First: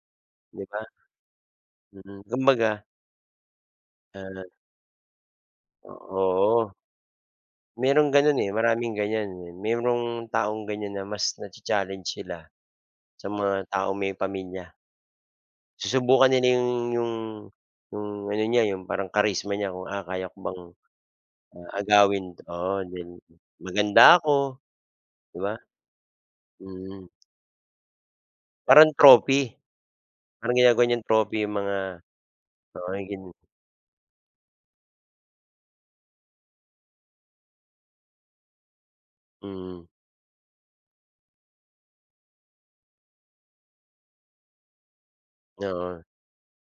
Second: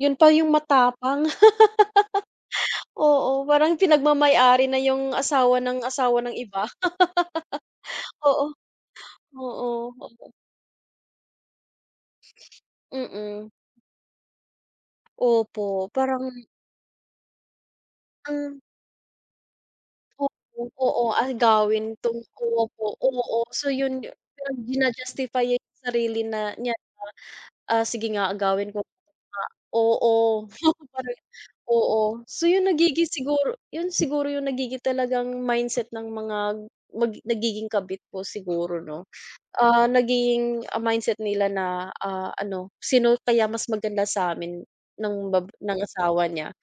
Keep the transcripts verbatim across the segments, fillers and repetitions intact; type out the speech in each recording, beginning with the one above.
'Yon pa yung 'Di ba? matapang. Mm, kumbaga Oo, parang Ah. pinagmamay-ari na yung, asawa ng, O asawa ng iba. oo. Mayroong gano'n, eh, Oo, maraming ganyan. oo. [unintelligible] Mayrong taong ganyan, na mas na-cha-challenge sila, sa Mm. mga taong may pamilya. Opo, parang Susubukan nila 'yong, 'yong 'yong ano Hmm. niya, 'yong parang charisma niya kung ah, "Kaya ko bang, Opo, oo. Agawin agawin", tungkol oo, po, then oo. So 'yon yu "Maganda ako", 'di ji-na-justify ba? niya yung sarili na niya Hmm. na, "Ah, sige nga, agawin ko Parang nga" trophy, oo. parang [unintelligible] ginagawa niyang trophy, yung mga, Oo. So 'yon, mga, nagiging [unintelligible] siguro 'yon siguro yung nagiging talagang mindset ng mga, mag nagiging kabit po siguro 'no. Ah, Hmm. naging mindset nila na, ah, ano, "Sino kaya mas maganda sa'min ng bab ng Oo. asawa niya.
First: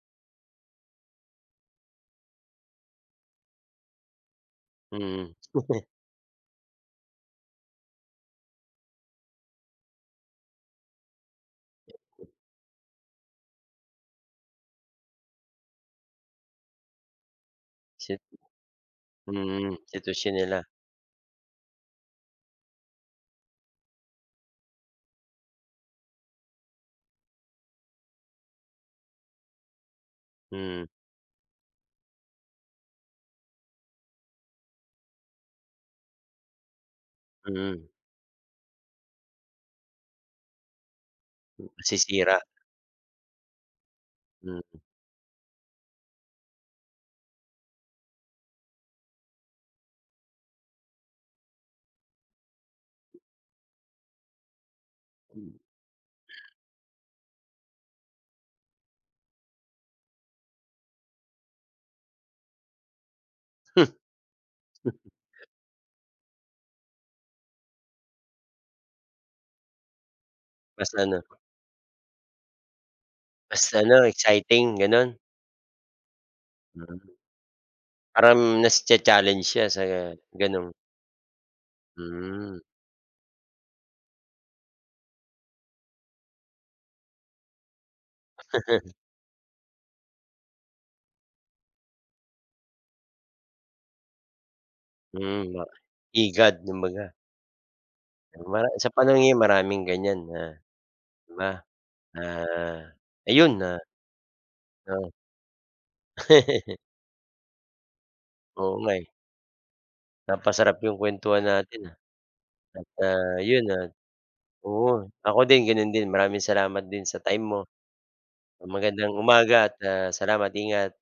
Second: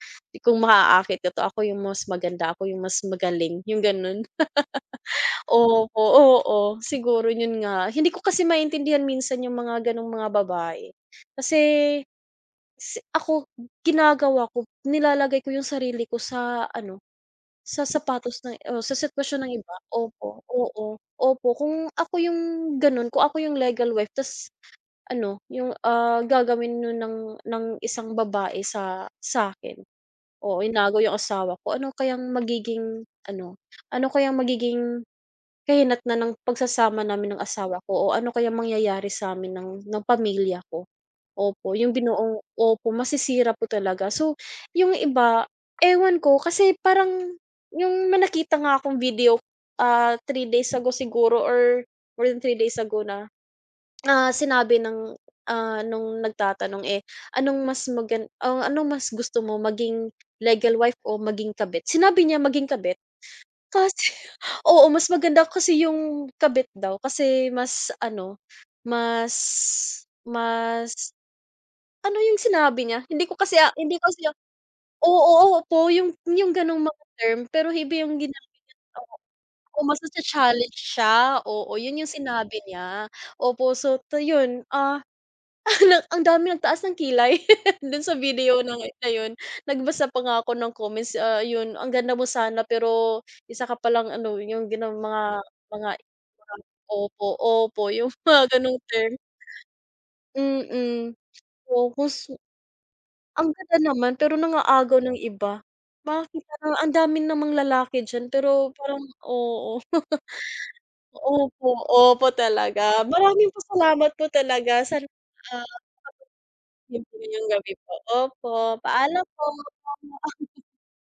Kung maaaakit ko 'to, ako yung mas maganda, ako yung mas magaling", yung gano'n. Hmm. Opo, oo, siguro 'yon nga. Hindi ko kasi maintindihan minsan yung mga gano'ng mga babae. Kasi, si ako, ginagawa ko, nilalagay ko yung sarili ko sa ano, sa Si sapatos ng o sa sitwasyon ng iba. Hmm, sitwasyon Opo, nila. oo, opo, kung ako yung, gano'n, kung ako yung legal wife tas ano, yung, ah, gagawin no'n ng, ng isang babae sa, sa'kin o Hmm. inagaw yung asawa ko, ano kayang magiging ano, ano kayang magiging, kahinatnan ng pagsasama namin ng asawa Hmm. ko, o ano kaya mangyayari sa'min ng, ng pamilya ko? Opo, yung binuong Masisira. opo, masisira po talaga. So, Mm. yung iba, ewan ko kasi parang, yung may nakita nga akong video, ah, three days ago, siguro or, more than three days ago na. Na sinabi ng, Hmm. ah, no'ng nagtatanong eh, anong mas magan o anong mas gusto mo, maging legal wife o maging kabit? Sinabi niya maging kabit. Kasi oo, mas maganda kasi yung kabit daw, kasi mas ano, mas Mas mas ano ano yung sinabi niya? Hindi ko kasi, Mas ah, hindi ano, ko siya exciting, gano'n? oo, opo, yung yung gano'ng Mm. mga term, pero iba yung Parang ginamit mas na na-cha-challenge siya sa, oh, mas gano'ng na-cha-challenge siya, oo, 'yon yung Hmm. sinabi niya. Opo, so, to 'yon, ah, ang daming nagtaas ng kilay, do'n sa video ng na yun, nagbasa pa nga ako ng comments, ah, 'yon, "Ang ganda mo sana, pero isa ka palang ano", yung gano'ng mga, Hmm, ma mga higad kumbaga. opo, opo, yung mga Mara ganong sa term. panahon ngayon maraming ganyan na, Mm, 'di ba, na, focus ang ayun ganda na naman, pero nang-aagaw Oh. ng iba. Bakit ang, ang dami namang lalaki diyan, pero Oo nga, eh. parang oo. Napasarap 'yong kuwentuhan Opo, natin ah. opo At, talaga, ah, maraming pa 'yon, ah, salamat po talaga sana oo, po ako ah din [unintelligible] gano'n din, maraming salamat din 'Yon po sa time yung mo. gabi po, opo, Magandang paalam po. umaga [unintelligible] at, ah, salamat. Ingat.